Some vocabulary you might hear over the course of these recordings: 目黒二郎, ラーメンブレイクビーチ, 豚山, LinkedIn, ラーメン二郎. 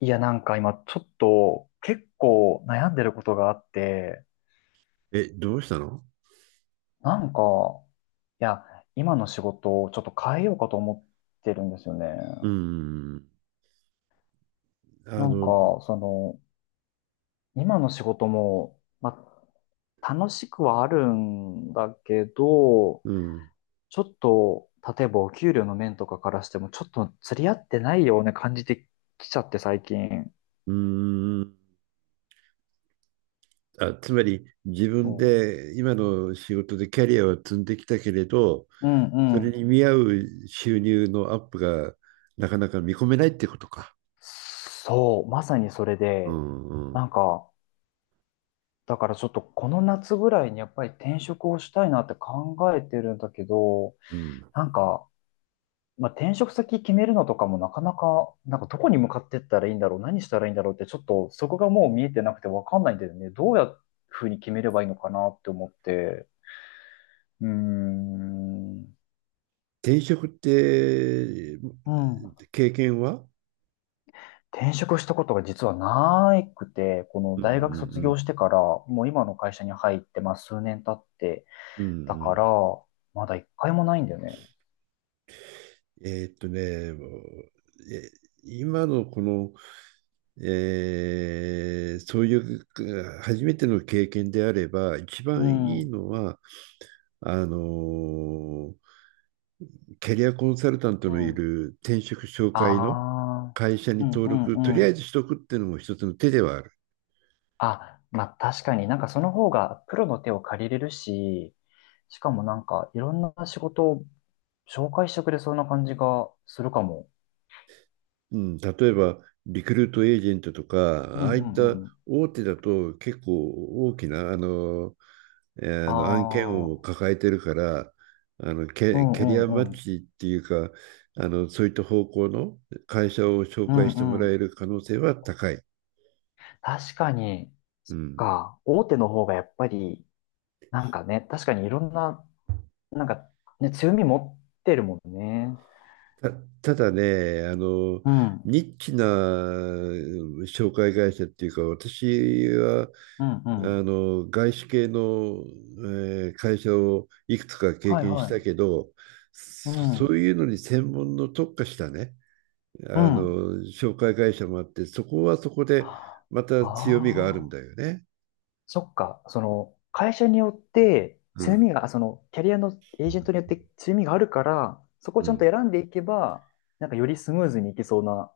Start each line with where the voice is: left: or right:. left: いや、今ちょっと結構悩んでることがあって、
right: え、どうしたの？
left: なんか、いや、今の仕事をちょっと変えようかと思ってるんですよね。
right: うーん。あ
left: なんか、
right: の、
left: その、今の仕事も、まあ、楽しくはあるんだけど、
right: うん。
left: ちょっと、例えばお給料の面とかからしても、ちょっと釣り合ってないような感じてきちゃって最近。
right: うーん。あ、つまり自
left: う
right: 分
left: ん
right: で今の仕事でキャリアを積んできたけれど、
left: うんう
right: それ
left: ん。
right: に見合う収入のアップがなかなか見込めないってことか。
left: そう、まさにそれ
right: う
left: で、
right: んう
left: な
right: ん。
left: んか、だからちょっとこの夏ぐらいにやっぱり転職をしたいなって考えてるんだけど、
right: うん。
left: なんか、まあ、転職先決めるのとかもなかなか、どこに向かってったらいいんだろう、何したらいいんだろうってちょっとそこがもう見えてなくてわかんないんだよね。どうやっふうに決めればいいのかなって思って。うーん。
right: 転職って、
left: うん。
right: 経験は？
left: 転職したことが実はなくて、この
right: うんうんう
left: 大学卒
right: ん。
left: 業してから、もう今の会社に入って、まあ数年経って、
right: うんう
left: だから、
right: ん。
left: まだ一回もないんだよね。
right: もうえ今のこのそういう初めての経験であれば、一
left: う
right: 番いい
left: ん。
right: のは、あのーキャリアコンサルタント
left: う
right: のい
left: ん。
right: る転職紹
left: あ
right: 介の
left: あ、
right: 会社に
left: うん
right: 登
left: うん
right: 録、とり
left: う
right: あえ
left: ん。
right: ずしとくっていうのも一つの手ではある。
left: あ、まあ確かにその方がプロの手を借りれるし、しかもいろんな仕事を紹介してくれそうな感じがするかも。
right: うん、例えば、リクルートエージェントと
left: うん
right: か、
left: う
right: ああいった
left: んうん。
right: 大手だと結構大きな、あ
left: あ
right: の案件を
left: あ、
right: 抱えてるから、
left: うん
right: キ
left: う
right: ャリアマッ
left: んうん。
right: チっていうか、そういった方向の会社を紹
left: う
right: 介
left: ん
right: しても
left: う
right: らえ
left: ん。
right: る可能性は高い。
left: 確かに、
right: うん。
left: 大手の方がやっぱり、確かにいろんな、なんかね、強み持ってるもんね。
right: た、ただね、
left: うん、
right: ニッチな紹介会社っていうか、私は
left: うんう
right: あ
left: ん。
right: の外資系の、会社をいくつか経
left: はい
right: 験し
left: は
right: たけ
left: い。
right: ど、
left: う
right: そう
left: ん、
right: いうのに専門の特化したね、
left: う
right: あ
left: ん。
right: の紹介会社もあって、そこはそこで
left: あ
right: また
left: あ
right: 強みがあ
left: ー、
right: るんだよね。
left: そっか。その、会社によって、
right: う
left: 強
right: ん、
left: みが、その、キャリアのエージェントによって強みがあるから、そこ
right: う
left: をちゃんと
right: ん、
left: 選んでいけば、よりスムーズにいけそうな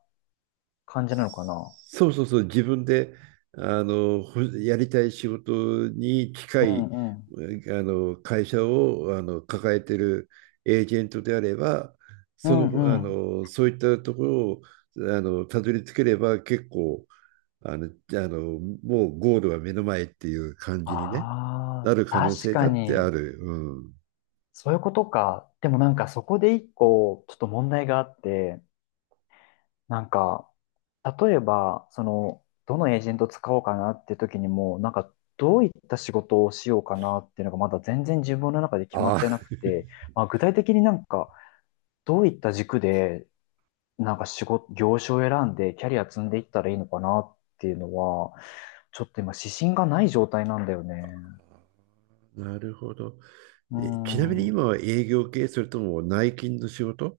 left: 感じなのかな。
right: そうそうそう、自分であのほやりたい仕事に近
left: うん
right: い
left: うん。
right: あの会社を抱えてるエージェントであれば、
left: う
right: その、
left: んうん。
right: そういったところをたどり着ければ結構あのあのもうゴールは目の前っていう感じにね、
left: あ
right: なる可
left: あ、
right: 能
left: 確
right: 性だ
left: か
right: ってあ
left: に。
right: る。うん、
left: そういうことか。でもそこで一個、ちょっと問題があって、なんか、例えば、その、どのエージェント使おうかなって時にも、どういった仕事をしようかなっていうのがまだ全然自分の中で決まってな
right: あ
left: くて、まあ、具体的にどういった軸で、仕事、業種を選んでキャリア積んでいったらいいのかなっていうのは、ちょっと今指針がない状態なんだよね。
right: あ、なるほど。
left: う
right: ちなみに
left: ん。
right: 今は営業系、それとも内勤の仕事？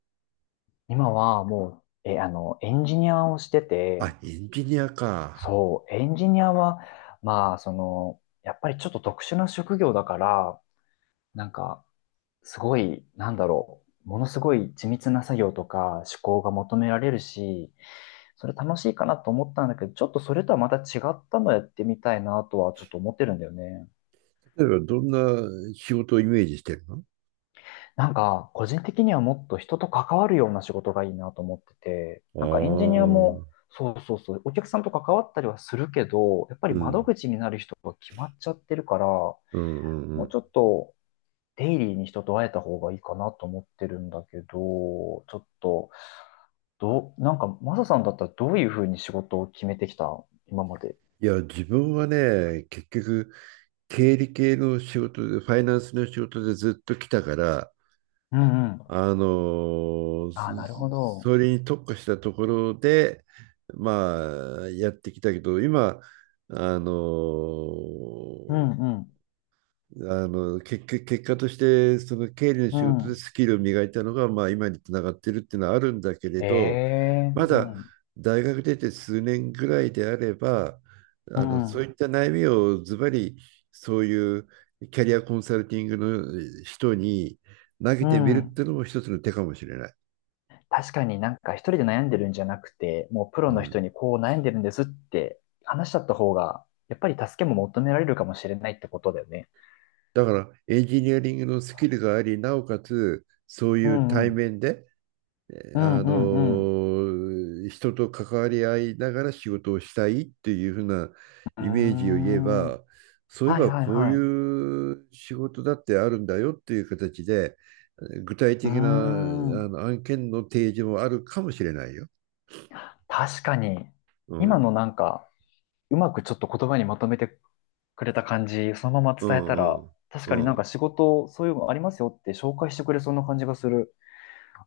left: 今はもう、え、あの、エンジニアをしてて、
right: あ、エンジニアか。
left: そう、エンジニアは、まあ、その、やっぱりちょっと特殊な職業だから、なんか、すごい、なんだろう、ものすごい緻密な作業とか思考が求められるし、それ楽しいかなと思ったんだけど、ちょっとそれとはまた違ったのやってみたいなとはちょっと思ってるんだよね。
right: 例えば、どんな仕事をイメージしてるの？
left: 個人的にはもっと人と関わるような仕事がいいなと思ってて、エンジ
right: あ
left: ニアも、
right: あ、
left: そうそうそう、お客さんと関わったりはするけど、やっぱ
right: う
left: り
right: ん、う
left: 窓
right: ん、
left: 口になる人が決まっちゃってるから、も
right: うん、う
left: う
right: ん。
left: ちょっとデイリーに人と会えた方がいいかなと思ってるんだけど、ちょっと、どう、マサさんだったらどういうふうに仕事を決めてきた今まで？
right: いや、自分はね、結局、経理系の仕事で、ファイナンスの仕事でずっと来たから、
left: うんうん。ああ、なるほど。
right: それに特化したところで、まあ、やってきたけど、今、あの
left: う
right: ー
left: んうん。
right: 結局結果としてその経理の
left: う
right: 仕事で
left: ん。
right: スキルを磨いたのが、まあ、今につながってるっていうのはあるんだけれ
left: え
right: ど、
left: え、
right: ま
left: う
right: だ
left: ん。
right: 大学出て数年ぐらいであれば、
left: う
right: そう
left: ん。
right: いった悩みをズバリそういうキャリアコンサルティングの人に投げ
left: う
right: てみるっ
left: ん。
right: ていうのも一つの手かもしれない。
left: 確かに一人で悩んでるんじゃなくて、もうプ
right: う
left: ロの人
right: ん、
left: にこう悩んでるんですって話しちゃった方が、やっぱり助けも求められるかもしれないってことだよね。
right: だからエンジニアリングのスキルがありなおかつそう
left: う
right: いう
left: んう
right: 対
left: ん。
right: 面で
left: うんうん
right: 人と関わり合いながら仕事をしたいっていうふうな
left: う
right: イメージを言え
left: ん。うーん。
right: ば、そういえ
left: はい
right: ば
left: はい
right: こうい
left: はい。
right: う仕事だってあるんだよっていう形で具体
left: うー
right: 的な
left: ん。
right: 案件の提示もあるかもしれないよ。
left: 確かに。
right: う
left: 今
right: ん、
left: のうまくちょっと言葉にまとめてくれた感じ、そのまま
right: う
left: 伝え
right: ん
left: た
right: う
left: ら、
right: ん
left: 確
right: う
left: かに
right: ん、
left: 仕事、そういうのありますよって紹介してくれそうな感じがする。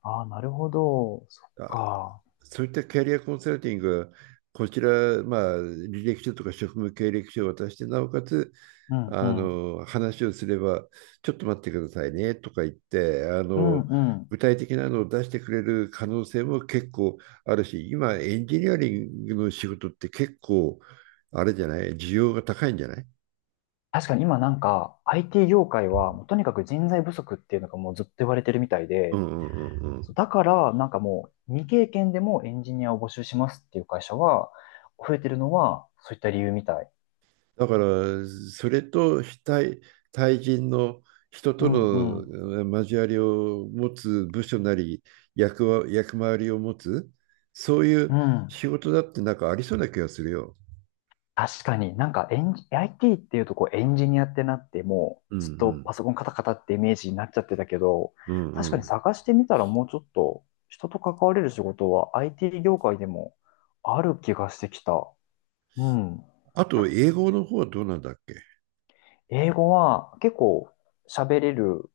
left: ああ、なるほど。そっ
right: あ、
left: か。
right: そういったキャリアコンサルティングはこちら、まあ、履歴書とか職務経歴書を渡して、なおかつ
left: うんう
right: あ
left: ん。
right: の話をすれば、ちょっと待ってくださいねとか言って、
left: うんうん。
right: 具体的なのを出してくれる可能性も結構あるし、今、エンジニアリングの仕事って結構、あれじゃない、需要が高いんじゃない？
left: 確かに今IT 業界はもうとにかく人材不足っていうのがもうずっと言われてるみたい
right: う
left: で、
right: んうんうんうん。
left: そうだからもう未経験でもエンジニアを募集しますっていう会社は増えてるのはそういった理由みたい。
right: だから、それと非対、対人の人
left: う
right: と
left: んうん。
right: の交わりを持つ部署なり、役回りを持つ、そうい
left: う
right: う
left: ん。
right: 仕事だってなんかありそうな気がするよ。
left: 確かになんかエンジ、IT っていうとこうエンジニアってなってもう
right: うんう
left: ずっと
right: ん。
left: パソコンカタカタってイメージになっちゃってたけど、
right: うん
left: 確
right: う
left: かに
right: ん。
left: 探してみたらもうちょっと人と関われる仕事は IT 業界でもある気がしてきた。うん。
right: あと、英語の方はどうなんだっけ？
left: 英語は結構喋れる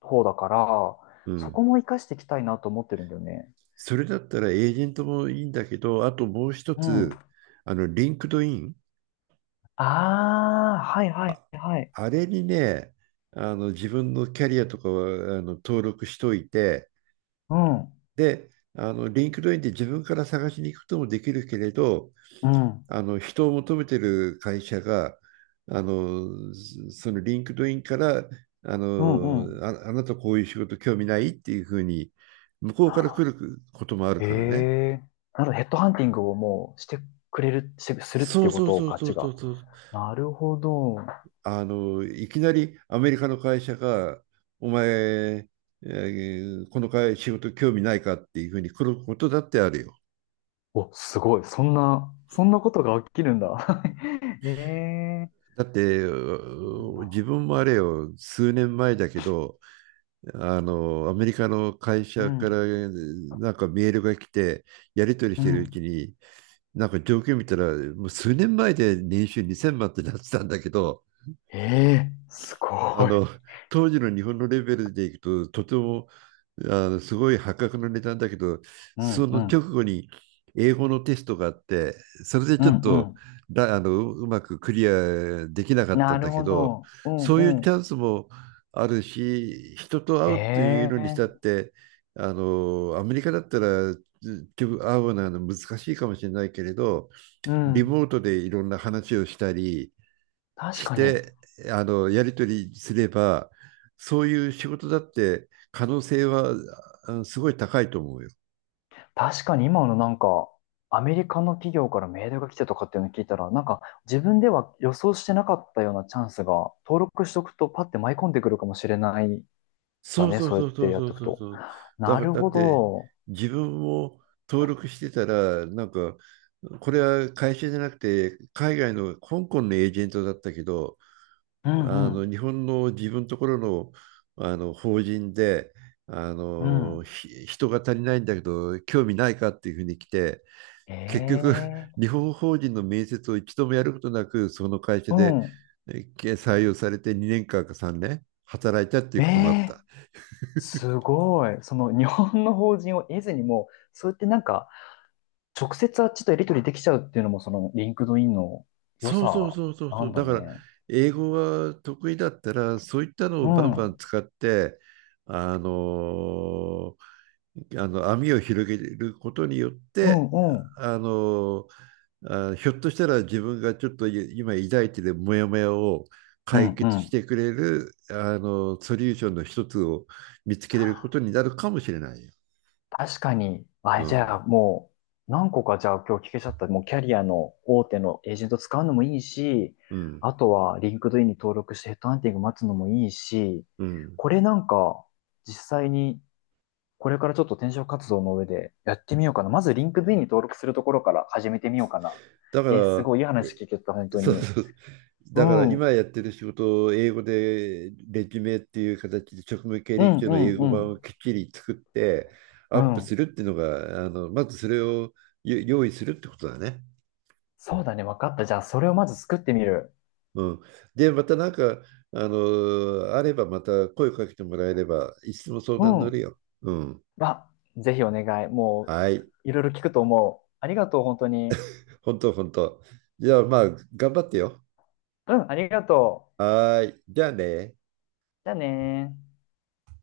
left: 方だから、
right: う
left: そこ
right: ん。
left: も活かしていきたいなと思ってるんだよね。
right: それだったらエージェントもいいんだけど、あともう一
left: うん。
right: つ、
left: あ
right: リンクドイン。
left: あ、はいはい
right: あ、
left: はい。
right: あれにね、自分のキャリアとかは、登録しといて、
left: うん。
right: リンクドインで自分から探しに行くこともできるけれど、
left: うん。
right: 人を求めてる会社が、あのそのリンクドインから
left: うんうん。
right: あなたこういう仕事興味ないっていうふうに、向こうから来ることもある
left: え
right: からね。
left: えなるほど、ヘッドハンティングをもうしてくれる、してするっ
right: そ
left: て
right: う
left: いうこ
right: そう
left: とを
right: そう
left: ガ
right: そ
left: チ
right: う
left: が違
right: そ
left: う。
right: うそう。
left: なるほど。
right: いきなりアメリカの会社が、お前、この会仕事興味ないかっていうふうに来ることだってあるよ。
left: お、すごい。そんな、そんなことが起きるんだ。ええ
right: だって、
left: そうなん
right: 自
left: だ。
right: 分もあれよ、数年前だけど、アメリカの会
left: う
right: 社から
left: ん、
right: なんかメールが来て、やり取り
left: う
right: してるう
left: ん。
right: ちに、なんか状況見たら、もう数年前で年収2000万ってなってたんだけど、
left: ええす
right: あ
left: ごい。
right: の、当時の日本のレベルでいくと、とてもすごい破格の値段だけど、
left: う
right: そ
left: ん、
right: の
left: う
right: 直
left: ん、
right: 後に英語のテストがあって、それで
left: うん、
right: ちょっ
left: う
right: と
left: ん。
right: だあのううまくクリアできなかった
left: な
right: ん
left: る
right: だけ
left: ほ
right: ど、
left: ど。うん、
right: そう
left: う
right: いうチャ
left: ん。
right: ンスもあるし、人と会うというのにしたっ
left: ええ
right: て、アメリカだったらず会うのは難しいかもしれないけれど、
left: う
right: リ
left: ん。
right: モートでいろんな話をしたり、
left: 確
right: し
left: かに。
right: て、やり取りすれば、そういう仕事だって可能性はすごい高いと思うよ。
left: 確かに今のアメリカの企業からメールが来てとかっていうのを聞いたら、自分では予想してなかったようなチャンスが、登録しとくとパッて舞い込んでくるかもしれないだ
right: そう
left: ね、
right: そう
left: そうや
right: そ
left: っ
right: うそ
left: て
right: う
left: やっ
right: そ
left: てお
right: う
left: く
right: そう
left: と。
right: そう。だ
left: な
right: から、
left: る
right: だ
left: ほ
right: って、
left: ど。
right: 自分も登録してたら、なんか、これは会社じゃなくて、海外の香港のエージェントだったけど、
left: うんうん。
right: 日本の自分のところの、法人であ
left: うん。
right: のひ人が足りないんだけど興味ないかっていうふうに来て結局、
left: え
right: 日
left: え
right: 本法人の面接を一度もやることなく、その会社
left: う
right: で
left: ん。
right: 採用されて2年間か3年働いたってい
left: え
right: うこともあっ
left: え
right: た。
left: すごい。その日本の法人を得ずにもう、そうやって直接あっちとやり取りできちゃうっていうのも、そのリンクドインの良
right: そうそう
left: さ
right: そうそう
left: な
right: そ
left: ん
right: う。
left: だ
right: だから、
left: ね。
right: 英語が得意だったら、そういったの
left: う
right: をバンバ
left: ん。
right: ン使って、あのーあの網を広げることによっ
left: う
right: て、
left: んうん。
right: あのあ、ひょっとしたら自分がちょっと今抱いてるモヤモヤを
left: う
right: 解
left: んう
right: 決し
left: ん。
right: てくれる、ソリューションの一つを見つけれることになるかもしれないよ。
left: 確かに。
right: う
left: あ、じゃ
right: ん、
left: あもう、何個かじゃあ今日聞けちゃった。もうキャリアの大手のエージェント使うのもいいし、
right: うん、
left: あとはリンクドインに登録してヘッドハンティング待つのもいいし、
right: うん。
left: これ実際にこれからちょっと転職活動の上でやってみようかな。まずリンクドインに登録するところから始めてみようかな。
right: だか
left: えーす
right: ら、
left: ごいいい話
right: え
left: 聞けた、本当
right: そう
left: に。
right: そう。
left: う
right: だから
left: ん、うん、
right: 今やってる仕事を英語でレジュメっていう形で職務経
left: う
right: 歴
left: ん、
right: 書
left: う
right: の英語版を
left: ん。
right: きっちり作ってア
left: う
right: ップす
left: ん。
right: るっていうのが、まずそれを用意するってことだね。
left: そうだね、分かった。じゃあそれをまず作ってみる。
right: うん。で、またなんか、あればまた声かけてもらえれば、いつでも相
left: う
right: 談乗る
left: ん。
right: よ。うん。
left: あ、ぜひお願い。もう、
right: はい。
left: いろいろ聞くと思う。ありがとう、本当に。
right: 本当本当。じゃあまあ、頑張ってよ。
left: うん、ありがとう。
right: はーい。じゃあね。
left: じゃあねー。